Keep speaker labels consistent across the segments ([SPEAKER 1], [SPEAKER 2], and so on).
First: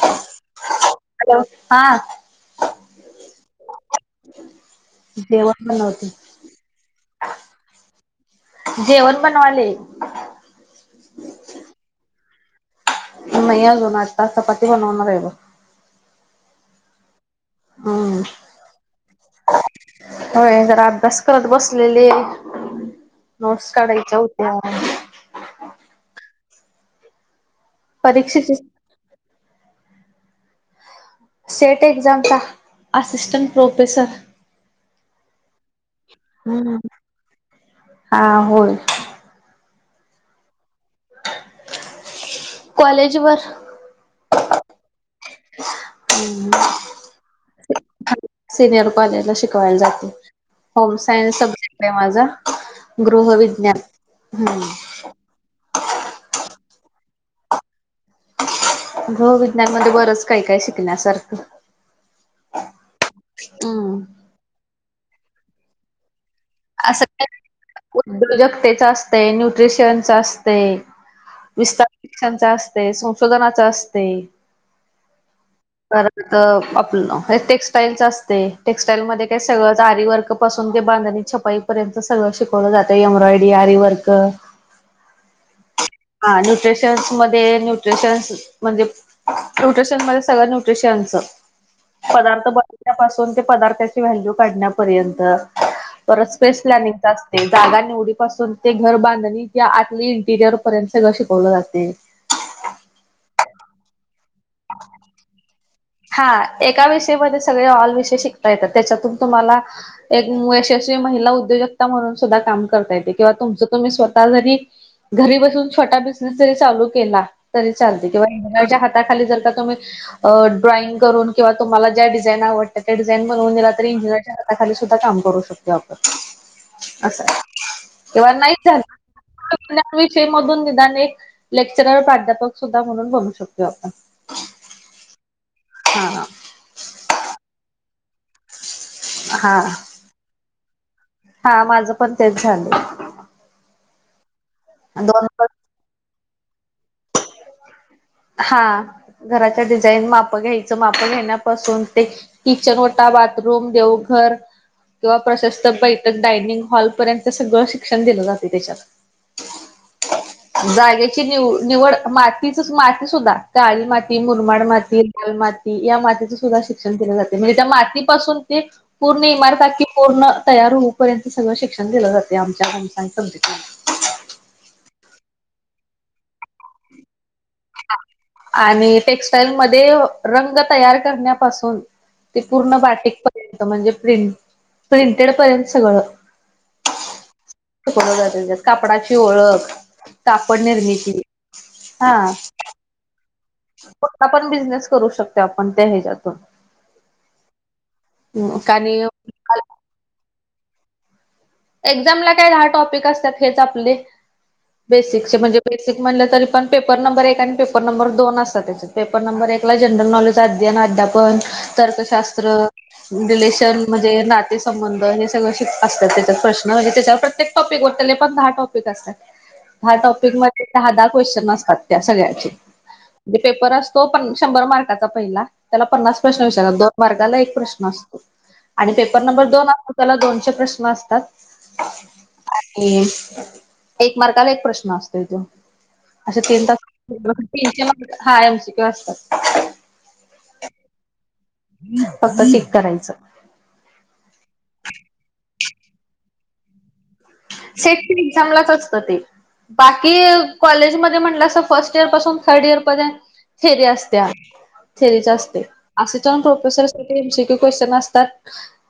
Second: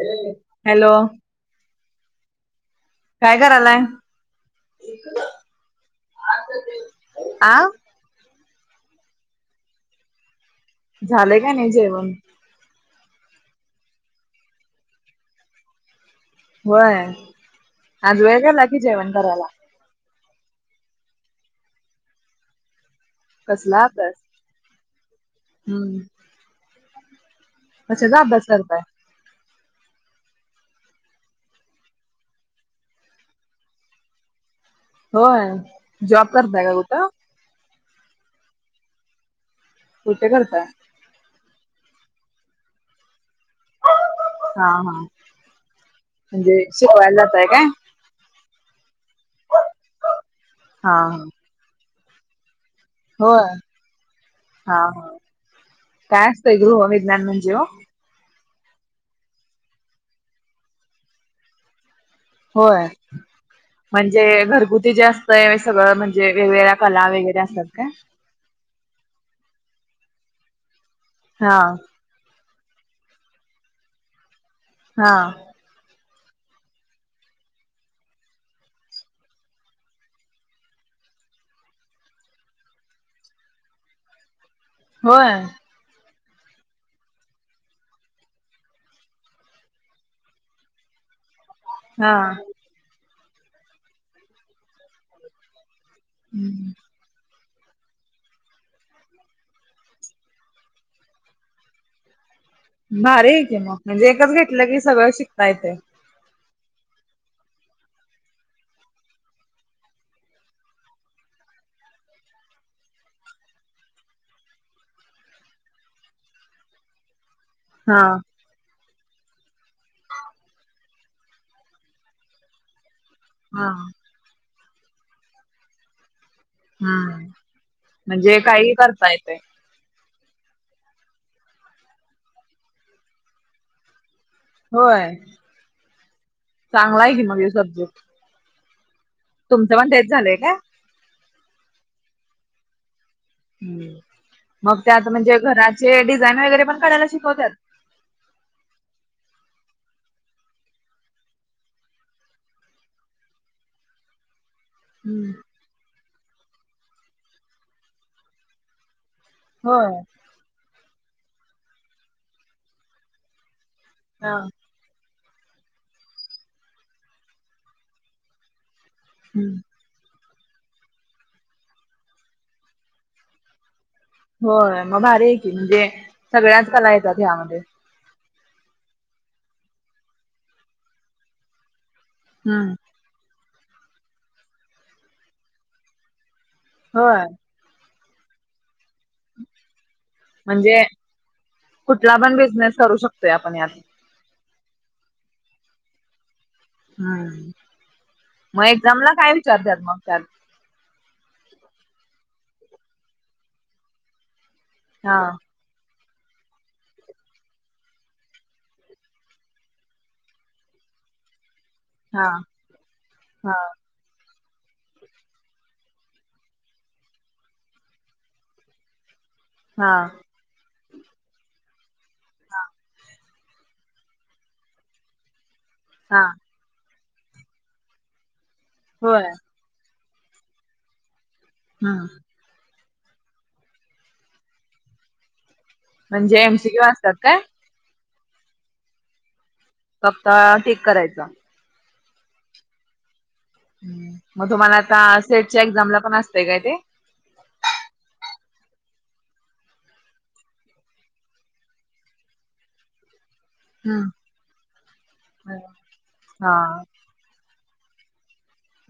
[SPEAKER 1] ये, hello.
[SPEAKER 2] Hello, हा.
[SPEAKER 1] काय करायलाय,
[SPEAKER 2] जेवण बनवते.
[SPEAKER 1] आ?
[SPEAKER 2] जेवण बनवालय.
[SPEAKER 1] झालय का नाही जेवण?
[SPEAKER 2] नाही अजून आता चपाती बनवणार आहे ब.
[SPEAKER 1] होय,
[SPEAKER 2] हम्म
[SPEAKER 1] आज वेळ केला की जेवण करायला.
[SPEAKER 2] होय जरा अभ्यास करत बसलेले. नोट्स
[SPEAKER 1] कसला
[SPEAKER 2] काढायच्या
[SPEAKER 1] अभ्यास,
[SPEAKER 2] होत्या
[SPEAKER 1] हम्म? कशाचा अभ्यास
[SPEAKER 2] परीक्षेची
[SPEAKER 1] करताय?
[SPEAKER 2] सेट एक्झमचा, असिस्टंट प्रोफेसर.
[SPEAKER 1] होय. जॉब करताय का
[SPEAKER 2] हम्म,
[SPEAKER 1] कुठं?
[SPEAKER 2] हा होय.
[SPEAKER 1] कुठ करताय?
[SPEAKER 2] कॉलेज वर.
[SPEAKER 1] हा हा म्हणजे शिकवायला जाताय काय?
[SPEAKER 2] सिनियर कॉलेजला शिकवायला जाते
[SPEAKER 1] हा
[SPEAKER 2] होम सायन्स सब्जेक्ट आहे माझा.
[SPEAKER 1] हो हा
[SPEAKER 2] गृहविज्ञान. हम्म
[SPEAKER 1] हा काय असतंय गृह विज्ञान म्हणजे हो?
[SPEAKER 2] घहविज्ञान मध्ये बरंच काही काय शिकण्यासारखं.
[SPEAKER 1] होय
[SPEAKER 2] हम्म
[SPEAKER 1] म्हणजे घरगुती जे असतय सगळं म्हण? वेगवेगळ्या कला वगैरे असतात का?
[SPEAKER 2] उजगतेचा असते न्यूट्रिशयनचा असते
[SPEAKER 1] हा
[SPEAKER 2] विस्तार शिक्षणचा असते, संशोधनाचा असते
[SPEAKER 1] हा.
[SPEAKER 2] ख आपलं टेक्स्टाईलच असते, टेक्स्टाईल मध्ये काय सगळं आरी वर्क पासून ते बांधणी छपाई पर्यंत सगळं शिकवलं जाते एम्ब्रॉयडरी, आरी वर्क
[SPEAKER 1] होय.
[SPEAKER 2] हा न्यूट्रिशन्स मध्ये न्यूट्रिशन्स म्हणजे न्यूट्रिशन मध्ये सगळं न्यूट्रिशनचं.
[SPEAKER 1] हा
[SPEAKER 2] पदार्थ बनवण्यापासून ते पदार्थाची व्हॅल्यू काढण्यापर्यंत. परत स्पेस लायनीग असत. जागा निवडी पाासून ते घर बांधणी ते आतली इंटिरियर पर्यंत सगळं शिकवलं जातंय.
[SPEAKER 1] भारी आहे कि मग म्हणजे एकच घेतलं की सगळं शिकता येते.
[SPEAKER 2] हा एका विषयमध्ये सगळे ऑल विषय शिकता येतात त्याच्यातून तुम्हाला एक यशस्वी महिला उद्योजकता म्हणून सुद्धा काम करता येतंय किंवा तुमचं तुम्ही स्वतः जरी घरी बसून छोटा बिझनेस जरी चालू केला. तरी
[SPEAKER 1] हा
[SPEAKER 2] चालते किंवा इच्या हाताखाली जर का तुम्ही अ ड्रॉइंग करून किंवा तुम्हांला ज्या डिझाईन आवडतात त्या डिझाईन बणून
[SPEAKER 1] हा
[SPEAKER 2] दिला तरी इंजिनिर हाताखाली सुद्धा काम करू शकतोय आपण.
[SPEAKER 1] हा
[SPEAKER 2] असं आहे.
[SPEAKER 1] म्हणजे काही करता येतेय.
[SPEAKER 2] या विषय मधून निदान एक लेक्चरर प्राध्यापक सुद्धा म्हणून बनू शकतो आपण.
[SPEAKER 1] होय.
[SPEAKER 2] हां.
[SPEAKER 1] चांगलाय की मग हे सब्जेक्ट
[SPEAKER 2] हा
[SPEAKER 1] तुमचं पण तेच झालंय काय?
[SPEAKER 2] हा माझं पण तेच झालंय.
[SPEAKER 1] हम्म, मग त्यात म्हणजे घराचे डिझाईन वगैरे पण करायला शिकवत्यात?
[SPEAKER 2] हा घराच्या डिझाईन माप घ्यायचं माप घेण्यापासून ते किचन ओटा, बाथरूम, देवघर किंवा प्रशस्त बैठक डायनिंग हॉलपर्यंत सगळं शिक्षण दिलं जाते त्याच्यात.
[SPEAKER 1] होय.
[SPEAKER 2] जागेची निव निवड मातीच, माती सुद्धा काळी माती,
[SPEAKER 1] हा
[SPEAKER 2] मुरमाड माती लाल माती या मातीचं सुद्धा शिक्षण दिले जाते म्हणजे त्या मातीपासून ते पूर्ण
[SPEAKER 1] हम्म.
[SPEAKER 2] इमारत की आखी पूर्ण तयार होऊपर्यंत सगळं शिक्षण दिलं जाते आमच्या पंचायत समितीला
[SPEAKER 1] हो मग भारी आहे की म्हणजे सगळ्याचं कला येतात ह्यामध्ये.
[SPEAKER 2] आणि टेक्स्टाइल मध्ये रंग तयार करण्यापासून ते पूर्ण बारटेक पर्यंत म्हणजे प्रं प्रिंटेड पर्यंत सगळं.
[SPEAKER 1] होय.
[SPEAKER 2] शिकवल जातं त्यात कापडाची ओळख कापड
[SPEAKER 1] म्हणजे
[SPEAKER 2] निर्मिती हा
[SPEAKER 1] कुठला पण बिझनेस करू शकतोय आपण यात
[SPEAKER 2] कुठला पण बिझनेस करू शकतोय आपण त्या ह्याज्यातून
[SPEAKER 1] हा हूं म
[SPEAKER 2] आणि
[SPEAKER 1] एक्झामला काय विचारत्यात मग त्यात
[SPEAKER 2] एक्झामला काय दहा टॉपिक असत्यात हेच आपले
[SPEAKER 1] हा
[SPEAKER 2] बेसिकचे म्हणजे बेसिक म्हणलं तरी पण पेपर नंबर एक आणि पेपर नंबर दोन असतात त्याच्यात पेपर नंबर एकला जनरल नॉलेज सद्यान अद्यापण
[SPEAKER 1] हा
[SPEAKER 2] तर्कशास्त्र
[SPEAKER 1] हा
[SPEAKER 2] रिलेशन म्हणजे नातेसंबंध हे सगळं शिक असत्यात त्यांच् ते प्रश्न हे त्याच्यावर प्रत्येक टॉपिक वर तले पण दहा टॉपिक असतात दहा
[SPEAKER 1] हा
[SPEAKER 2] टॉपिक म ते दहा दहा क्वेश्चन असतात त्या सगळ्यांचे दे पेपर असतो पन् शंभर मार्काचा पहिला त्याला पन्नास
[SPEAKER 1] हा
[SPEAKER 2] प्रश्न वि त्याला दोन मार्काला एक प्रश्न असतो आणि पेपर
[SPEAKER 1] होय
[SPEAKER 2] नंबर दोन असतो त्याला दोनशे प्रश्न अस तात.
[SPEAKER 1] हा
[SPEAKER 2] आणि एक मार्काला एक प्रश्न असतोय त्यो
[SPEAKER 1] म्हणजे
[SPEAKER 2] असे तीन
[SPEAKER 1] एमसीक्यू
[SPEAKER 2] तास
[SPEAKER 1] असतात काय
[SPEAKER 2] [unintelligible] हा एम सी क्यू असतात.
[SPEAKER 1] फक्त टिक करायचा
[SPEAKER 2] फक्त टीक करायचं
[SPEAKER 1] म तुम्हाला आता सेट च्या एक्झामला पण असतंय काय ते
[SPEAKER 2] सेट एक्झामलाच असतं ते. बाकी कॉलेजमध्ये म्हणलासा फर्स्ट इयर पासून थर्ड इयर पर्यंत थेरी
[SPEAKER 1] हम्म
[SPEAKER 2] असत्या थेरीच असते असेच्यान
[SPEAKER 1] हा
[SPEAKER 2] प्रोफेसरसाठी एम सी क्यू क्वेश्चन असतात.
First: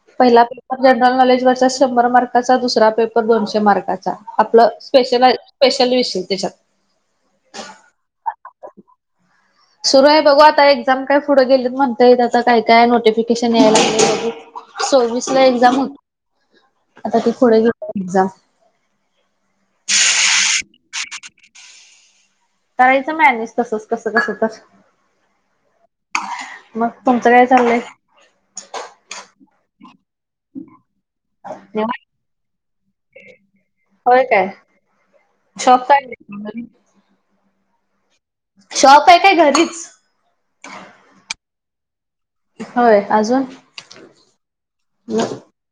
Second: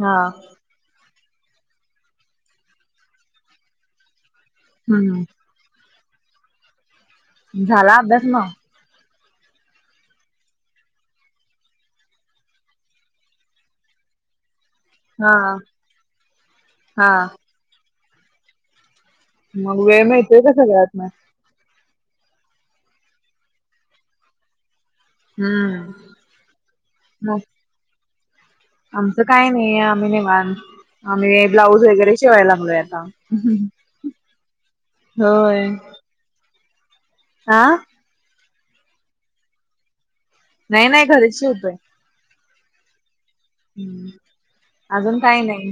[SPEAKER 1] हा
[SPEAKER 2] पहिला पेपर जनरल नॉलेजवरचा शंभर मार्काचा दुसरा पेपर दोनशे मार्काचा. आपलं
[SPEAKER 1] हम्म
[SPEAKER 2] स्पेशलाय स्पेशल विषय त्याच्यात
[SPEAKER 1] झाला अभ्यास म
[SPEAKER 2] सुरू हाय बघू आता एक्झाम काय पुढ गेलीत म्हणतायेे त्यांच काय काय नोटिफिकेशन याय लागलंय बघू. सव्वीस
[SPEAKER 1] हा
[SPEAKER 2] ला एक्झाम होत
[SPEAKER 1] हा
[SPEAKER 2] आता ती पुढे गेल एक्झाम.
[SPEAKER 1] मग वेळ माहतीय का सगळ्यात म
[SPEAKER 2] करायचं मॅनेज तसंच कसं कसं तर
[SPEAKER 1] हम्म
[SPEAKER 2] मग तुमचं
[SPEAKER 1] मग
[SPEAKER 2] काय चाललंय?
[SPEAKER 1] आमचं काय नाही आम्ही निवांत आम्ही ब्लाऊज
[SPEAKER 2] निवांत?
[SPEAKER 1] वगैरे शिवाय लागलोय आता
[SPEAKER 2] होय काय
[SPEAKER 1] होय.
[SPEAKER 2] म घरी
[SPEAKER 1] हा
[SPEAKER 2] शॉप हाय काय घरीच
[SPEAKER 1] नाय नाय घरीच शिवतोय.
[SPEAKER 2] होय अजून
[SPEAKER 1] हम्म अजून काय नाई.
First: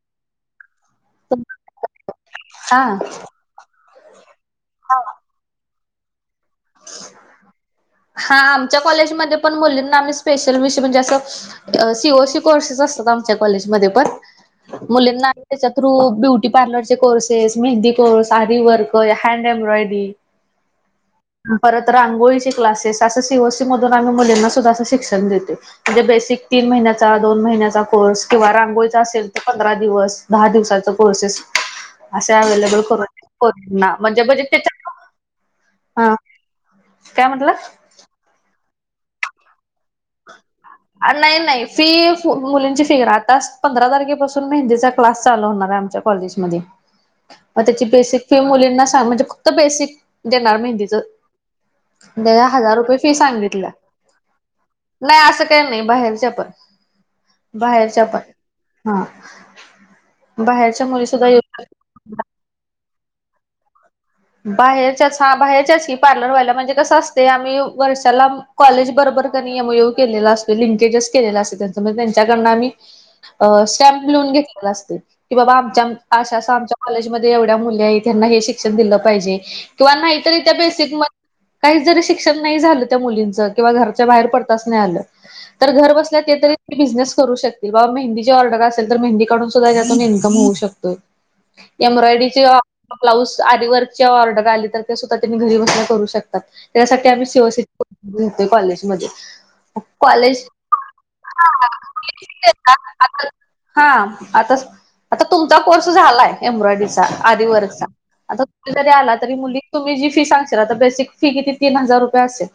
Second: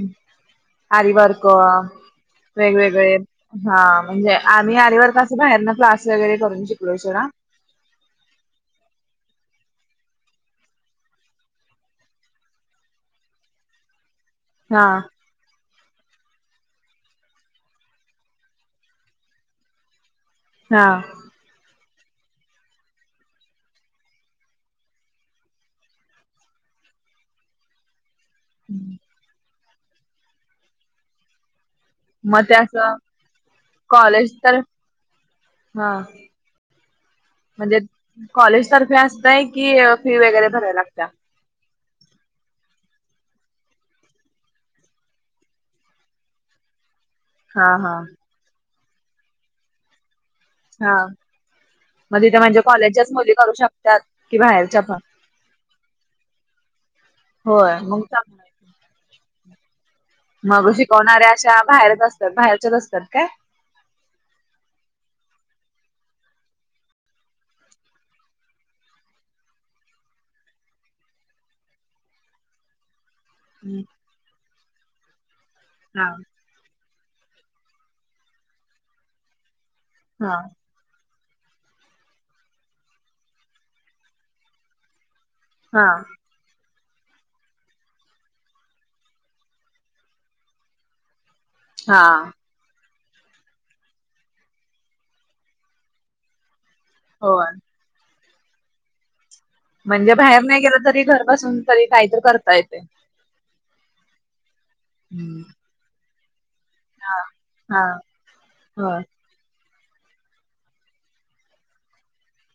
[SPEAKER 1] आरिवर्क
[SPEAKER 2] हा
[SPEAKER 1] वेगवेगळे हा म्हणजे आम्ही आरिवर्क असं बाहेरना क्लास वगैरे करून शिकलोय सोडा
[SPEAKER 2] हा आमच्या कॉलेजमध्ये पण मुलींना आम्ही स्पेशल विषय म्हणजे असं अ सी ओ सी कोर्सेस असतात आमच्या कॉलेजमध्ये पण
[SPEAKER 1] हा
[SPEAKER 2] मुलींना त्याच्या थ्रू ब्युटी पार्लर चे कोर्सेस, मेहंदी कोर्स, आरिवर्क, हँड एम्ब्रॉयडरी
[SPEAKER 1] हा.
[SPEAKER 2] परत रांगोळीचे क्लासेस असं सी ओ सी मधून आम्ही मुलींना सुद्धा असं शिक्षण देतय. म्हणजे बेसिक तीन महिन्याचा दोन महिन्याचा कोर्स. किंवा रांगोळीचा असेल तर पंधरा दिवस दहा दिवसाचा कोर्सेस. असे
[SPEAKER 1] मग ते
[SPEAKER 2] अवेलेबल
[SPEAKER 1] असं
[SPEAKER 2] करून, होत ना म्हणजे
[SPEAKER 1] कॉलेज
[SPEAKER 2] [unintelligible]
[SPEAKER 1] तर
[SPEAKER 2] त्याच्या, हा. काय म्हटला?
[SPEAKER 1] म्हणजे, कॉलेजतर्फे असतय की फी वगैरे भरायला लागत्या
[SPEAKER 2] आ नाही नाही. फी फू मुलींची फीअर आताच पंधरा तारखेपासून मेहंदीचा क्लास चालू होणार आहे आमच्या कॉलेजमध्ये.
[SPEAKER 1] [inaudible]
[SPEAKER 2] मग त्याची
[SPEAKER 1] हा
[SPEAKER 2] बेसिक फी मुलींना सांग म्हणजे फक्त बेसिक देणार मेहंदीच,
[SPEAKER 1] हा मग तिथे
[SPEAKER 2] देया
[SPEAKER 1] म्हणजे
[SPEAKER 2] हजार रुपये
[SPEAKER 1] कॉलेजच्याच
[SPEAKER 2] फी
[SPEAKER 1] मुली करू
[SPEAKER 2] सांगितल्या.
[SPEAKER 1] शकतात कि बाहेरच्या प
[SPEAKER 2] नाही असं काही नाही बाहेरच्या पण,
[SPEAKER 1] होय मग
[SPEAKER 2] बाहेरच्या पण.
[SPEAKER 1] चांगलं आहे.
[SPEAKER 2] हा.
[SPEAKER 1] मग
[SPEAKER 2] बाहेरच्या मुली सुद्धा
[SPEAKER 1] शिकवणाऱ्या
[SPEAKER 2] येऊ
[SPEAKER 1] अश्या बाहेरच
[SPEAKER 2] शकतात.
[SPEAKER 1] असतात बाहेरच्याच असतात काय?
[SPEAKER 2] बाहेरच्याच हा बाहेरच्याच की पार्लर वाल्या म्हणजे कसं असतय आम्ही वर्षाला कॉलेज बरोबर कणी यम यू केलेला असतोय लिंकीजेस केलेला असतय त्यांच म्हणजे त्यांच्याकडन आम्ही अ स्टॅमप लिहून घेतलेला असतय, कि बाबा आमच्
[SPEAKER 1] हा
[SPEAKER 2] अश्या अश्या आमच्या कॉलेज मध्ये एवढ्या मुली आहेत ह्याना हे शिक्षण दिलं पाहिजे, किंवा नाही
[SPEAKER 1] हा
[SPEAKER 2] तरी त्या बे बेसिक म, काहीज जरी शिक्षण नाही झालं त्या मुलीच किंवा घरच्या बाहेर पडताच नाही आलं. तर
[SPEAKER 1] हा
[SPEAKER 2] घर बसल्या ते तरी बिझनेस करू शकती बाबा मेंदीची ऑर्डर असेल तर मेंदीकडून सुद्धा त्यातून इन्कम होऊ शकतोय.
[SPEAKER 1] हा
[SPEAKER 2] एम्ब्रॉयडरीची ब्लाऊज आरीवर्क ची ऑर्डर आली तर ते सुद्धा तेनी घरी बसून करु शकतात, त्याच्यासाठी आम्ही शिव
[SPEAKER 1] होय
[SPEAKER 2] से गेतोय कॉलेजमंध्ये.
[SPEAKER 1] म्हणजे बाहेर नाहीं गेलं तरी घरं बसून तरी कांहीतरी करतां येतय.
[SPEAKER 2] हां, आता, आता
[SPEAKER 1] हम्म.
[SPEAKER 2] तुमचां कोर्स झालायं एम्ब्रॉयडरीचा
[SPEAKER 1] हा हा
[SPEAKER 2] आरिवर्कचा. जरी
[SPEAKER 1] होय
[SPEAKER 2] आला तरी मुली तुम्हीं जी फी सांगशील तर बेसिक फी किती तीनं हजार रुपये असेलं.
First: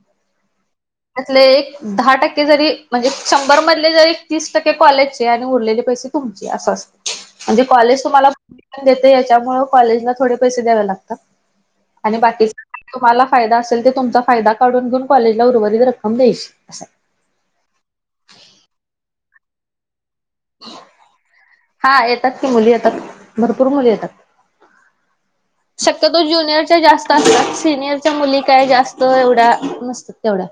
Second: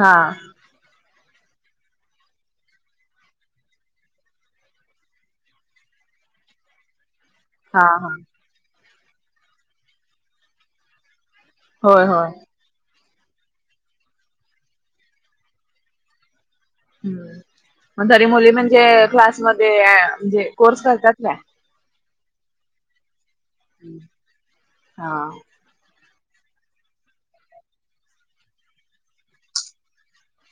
[SPEAKER 1] हां.
[SPEAKER 2] त्यांतले एक दहा टक्के जरी म्हणजे शंभर मधले जरी तीस टक्के कॉलेजंचे आणि उरलेले पैसे तुमचे असं अस म्हणजे
[SPEAKER 1] हा
[SPEAKER 2] कॉलेज
[SPEAKER 1] हा
[SPEAKER 2] तुम्हांला, परमिशन देतय यांच्यामुळे कॉलेजला थोडे पैसे द्यावे लागतात.
[SPEAKER 1] होय
[SPEAKER 2] आणि
[SPEAKER 1] होय
[SPEAKER 2] बाकीचे तुम्हाला फायदा असेल ते तुमचा फायदा काढून घेऊन कॉलेजला उर्वरित रक्कम द्याची अस हाय.
[SPEAKER 1] हम्म, म तरी मुली म्हणजे क्लासमध्ये म्हणजे कोर्स करत्यात काय?
[SPEAKER 2] हां येतात कीं मुली येतात, भरंपूर मुली येतात.
[SPEAKER 1] हां.
[SPEAKER 2] शक्यतो ज्युनियरच्यां जास्तं असतांत सिनियरच्यां मुली कां जास्तं एवढ्या नस तेवढ्यां,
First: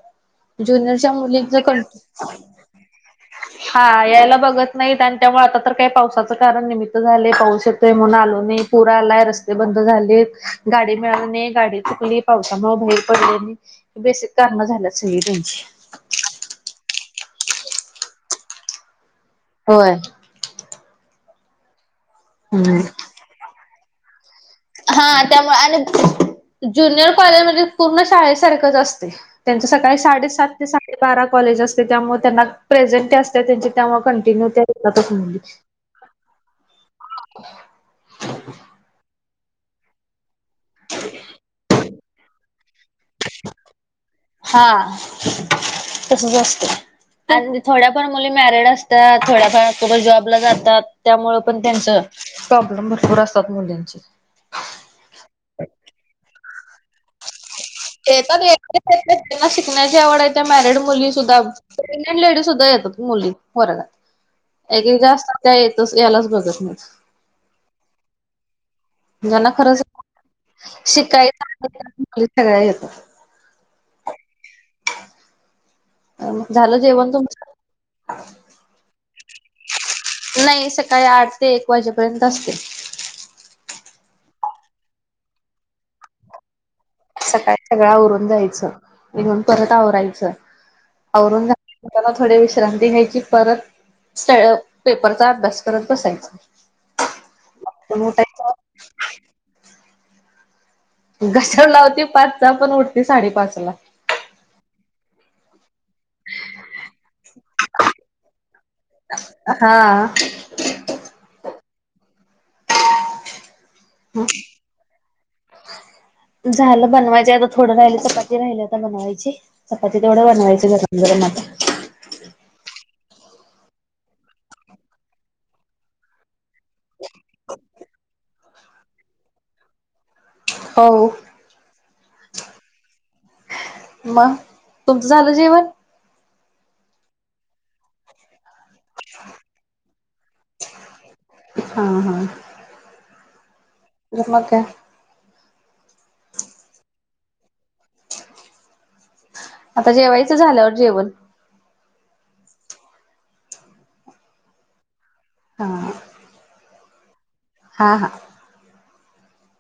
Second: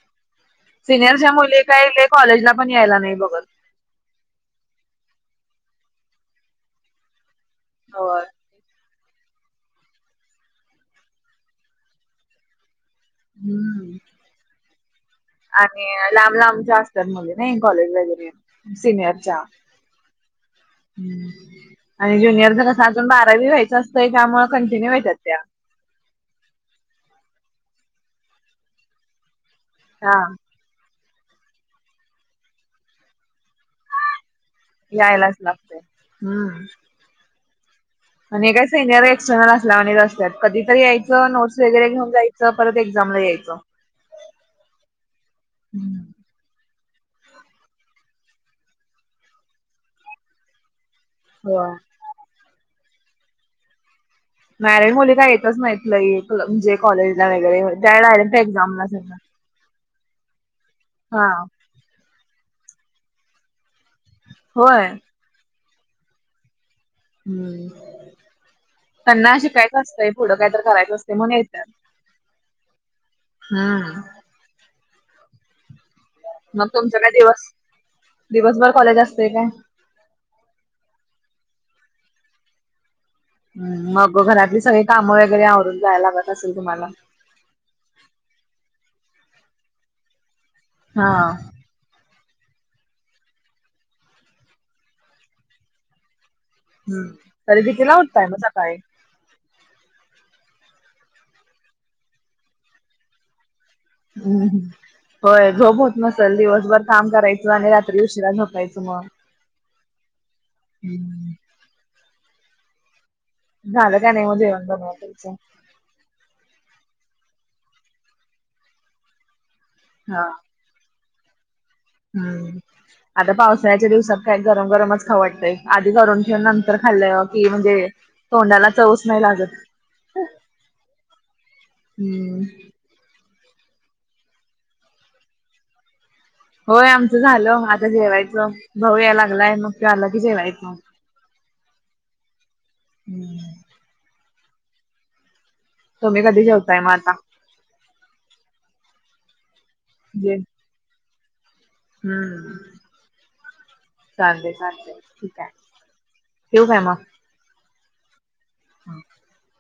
[SPEAKER 2] जुनिरच्यां
[SPEAKER 1] सिनियरच्या
[SPEAKER 2] मुलींच
[SPEAKER 1] मुली
[SPEAKER 2] कण
[SPEAKER 1] काही लय कॉलेजला पण यायला नाही बघत.
[SPEAKER 2] हां यायला बघतं नाहीत आणि त्यामुळ आता तरं कांय पावसाचं कारणं निमित्त झालय पाऊस ते म्हणून
[SPEAKER 1] होय
[SPEAKER 2] आलो नाही पुर आलाय रस्ते बंद झालींत, गाडी मिळाली नाही गाडी चुकली पावसांमुळे बाहि पडले नाही,
[SPEAKER 1] हम्म.
[SPEAKER 2] बेसीक कारणं झाल्यात सगळी त्यांची.
[SPEAKER 1] आणि लांब लांबच्या असतांत मुली नाहीं कॉलेज वगैरें, सिनियरच्यां.
[SPEAKER 2] होय.
[SPEAKER 1] हम्मं आणि ज्युनियरच
[SPEAKER 2] हम्म.
[SPEAKER 1] कस अजून बारावी व्हायचं काही कामं कंटिन्यू आहे सध्यां.
[SPEAKER 2] [unintelligible] ज्युनियर कॉलेज म्हणजे पूर्ण शाळेसारखंच असते त्यांचं सकाळीं
[SPEAKER 1] हा
[SPEAKER 2] साडेसात ते साडे बारा कॉलेज असतें त्यामुळें त्यांनां प्रेझेंट असते त्यां त्यामुळें कंटिन्यू येतातच
[SPEAKER 1] यांयलांच
[SPEAKER 2] मुली.
[SPEAKER 1] लागतेय हम्मं. आणि हे कायं सेनियर एक्सटर्नल असल्या वानीच असत्यात कधीं तरी यांयचं नोट् वगैरे घेऊन जायचं. च परतं एक्झांमला यांयचं.
[SPEAKER 2] हां तसंच असतं. आणि थोड्याफार मुली मॅरिड असतांत थोड्याफार कुठं जॉबला जातात. त्यामुळें पणं
[SPEAKER 1] हो
[SPEAKER 2] त्यांच प्रॉब्लेम भरंपूर असतांत मुलींचे.
[SPEAKER 1] मॅरेड मुली कां येतंच नाही लयं म्हणजे कॉलेजला वगैरें त्यां डायरेकन एक्झांमला येतात.
[SPEAKER 2] त्यांनां शिकण्यांची आवड आहे त्यां मॅरिड मुली सुद्धां प्रेग्नेंट लेडी सुद्धां येतात मुली वर्गात
[SPEAKER 1] होय
[SPEAKER 2] एगेगा असस्तां त्यां येतंच यांलाच बघूत नाहीं.
[SPEAKER 1] हम्मं. त्यांनां
[SPEAKER 2] ज्यांना
[SPEAKER 1] शिकायचं
[SPEAKER 2] खरंच
[SPEAKER 1] असतंय पुढं कांही तर करायचं असतय म्हणून येताय.
[SPEAKER 2] शिकायचं सगळ्या येतात
[SPEAKER 1] हम्मं. मगं
[SPEAKER 2] झालं
[SPEAKER 1] तुमच्या कायं
[SPEAKER 2] जेवण
[SPEAKER 1] दिवस
[SPEAKER 2] तुमचं
[SPEAKER 1] दिवसभर कॉलेज असतें कायं?
[SPEAKER 2] नाही सकाळी आठ ते एक वाजेपर्यंत असते.
[SPEAKER 1] हम्मं मगं घरांतली सगळी कामं वगैरे आवरूंन जावा लागतं असेल तुम्हांला.
[SPEAKER 2] सकाळी सगळं आवरूंन जायचं येऊंण परत आवरायचं
[SPEAKER 1] हा
[SPEAKER 2] आवरून त्यांना थोडी विश्रांती घ्यांयची परत स्ट पेपरचा अभ्यांस करतं बसायचां.
[SPEAKER 1] हम्मं तरी कीतीला उठताय म सकाळी?
[SPEAKER 2] घशर लावती पाचंचा पणं उठते साडेपाच लां.
[SPEAKER 1] हम्मं होय झोप होत नसलं दिवसभर कामं करायचं आणि रात्री उशिरा झोपांयचं मग.
[SPEAKER 2] हा
[SPEAKER 1] हम्म. झालं का नाहीं म जेवण बनऊन तुमचं?
[SPEAKER 2] झालं बनवायचं आता थोडं राहिलं चपाती राहिली आता बनवायची चपाती
[SPEAKER 1] हा
[SPEAKER 2] तेवढं बनवायची गरम. गरमच.
[SPEAKER 1] हम्म. आता पावसाळ्याच्या दिवसात काय गरम गरमच खावडतंय आधी गरून ठेन नंतर खाल्लं की म्हणजे तोंडाला चवच नाही लागत.
[SPEAKER 2] हो.
[SPEAKER 1] हम्.
[SPEAKER 2] म तुमचं झालं जेवण?
[SPEAKER 1] होय आमचं झालं आता जेवायचं भाऊ यायला लागलंय मग कि आलं की जेवायचं.
[SPEAKER 2] हा हा.
[SPEAKER 1] हम्म.
[SPEAKER 2] [unintelligible]
[SPEAKER 1] तुम्ही कधी जेवताय म आता?
[SPEAKER 2] आता
[SPEAKER 1] जे
[SPEAKER 2] जेवायचं झाल्यावर जेवण.
[SPEAKER 1] हम्म. चालतय चालतय, ठीक हाय,
[SPEAKER 2] हा
[SPEAKER 1] ठेऊ काय मग?
[SPEAKER 2] हां हां.
[SPEAKER 1] ह [inaudible]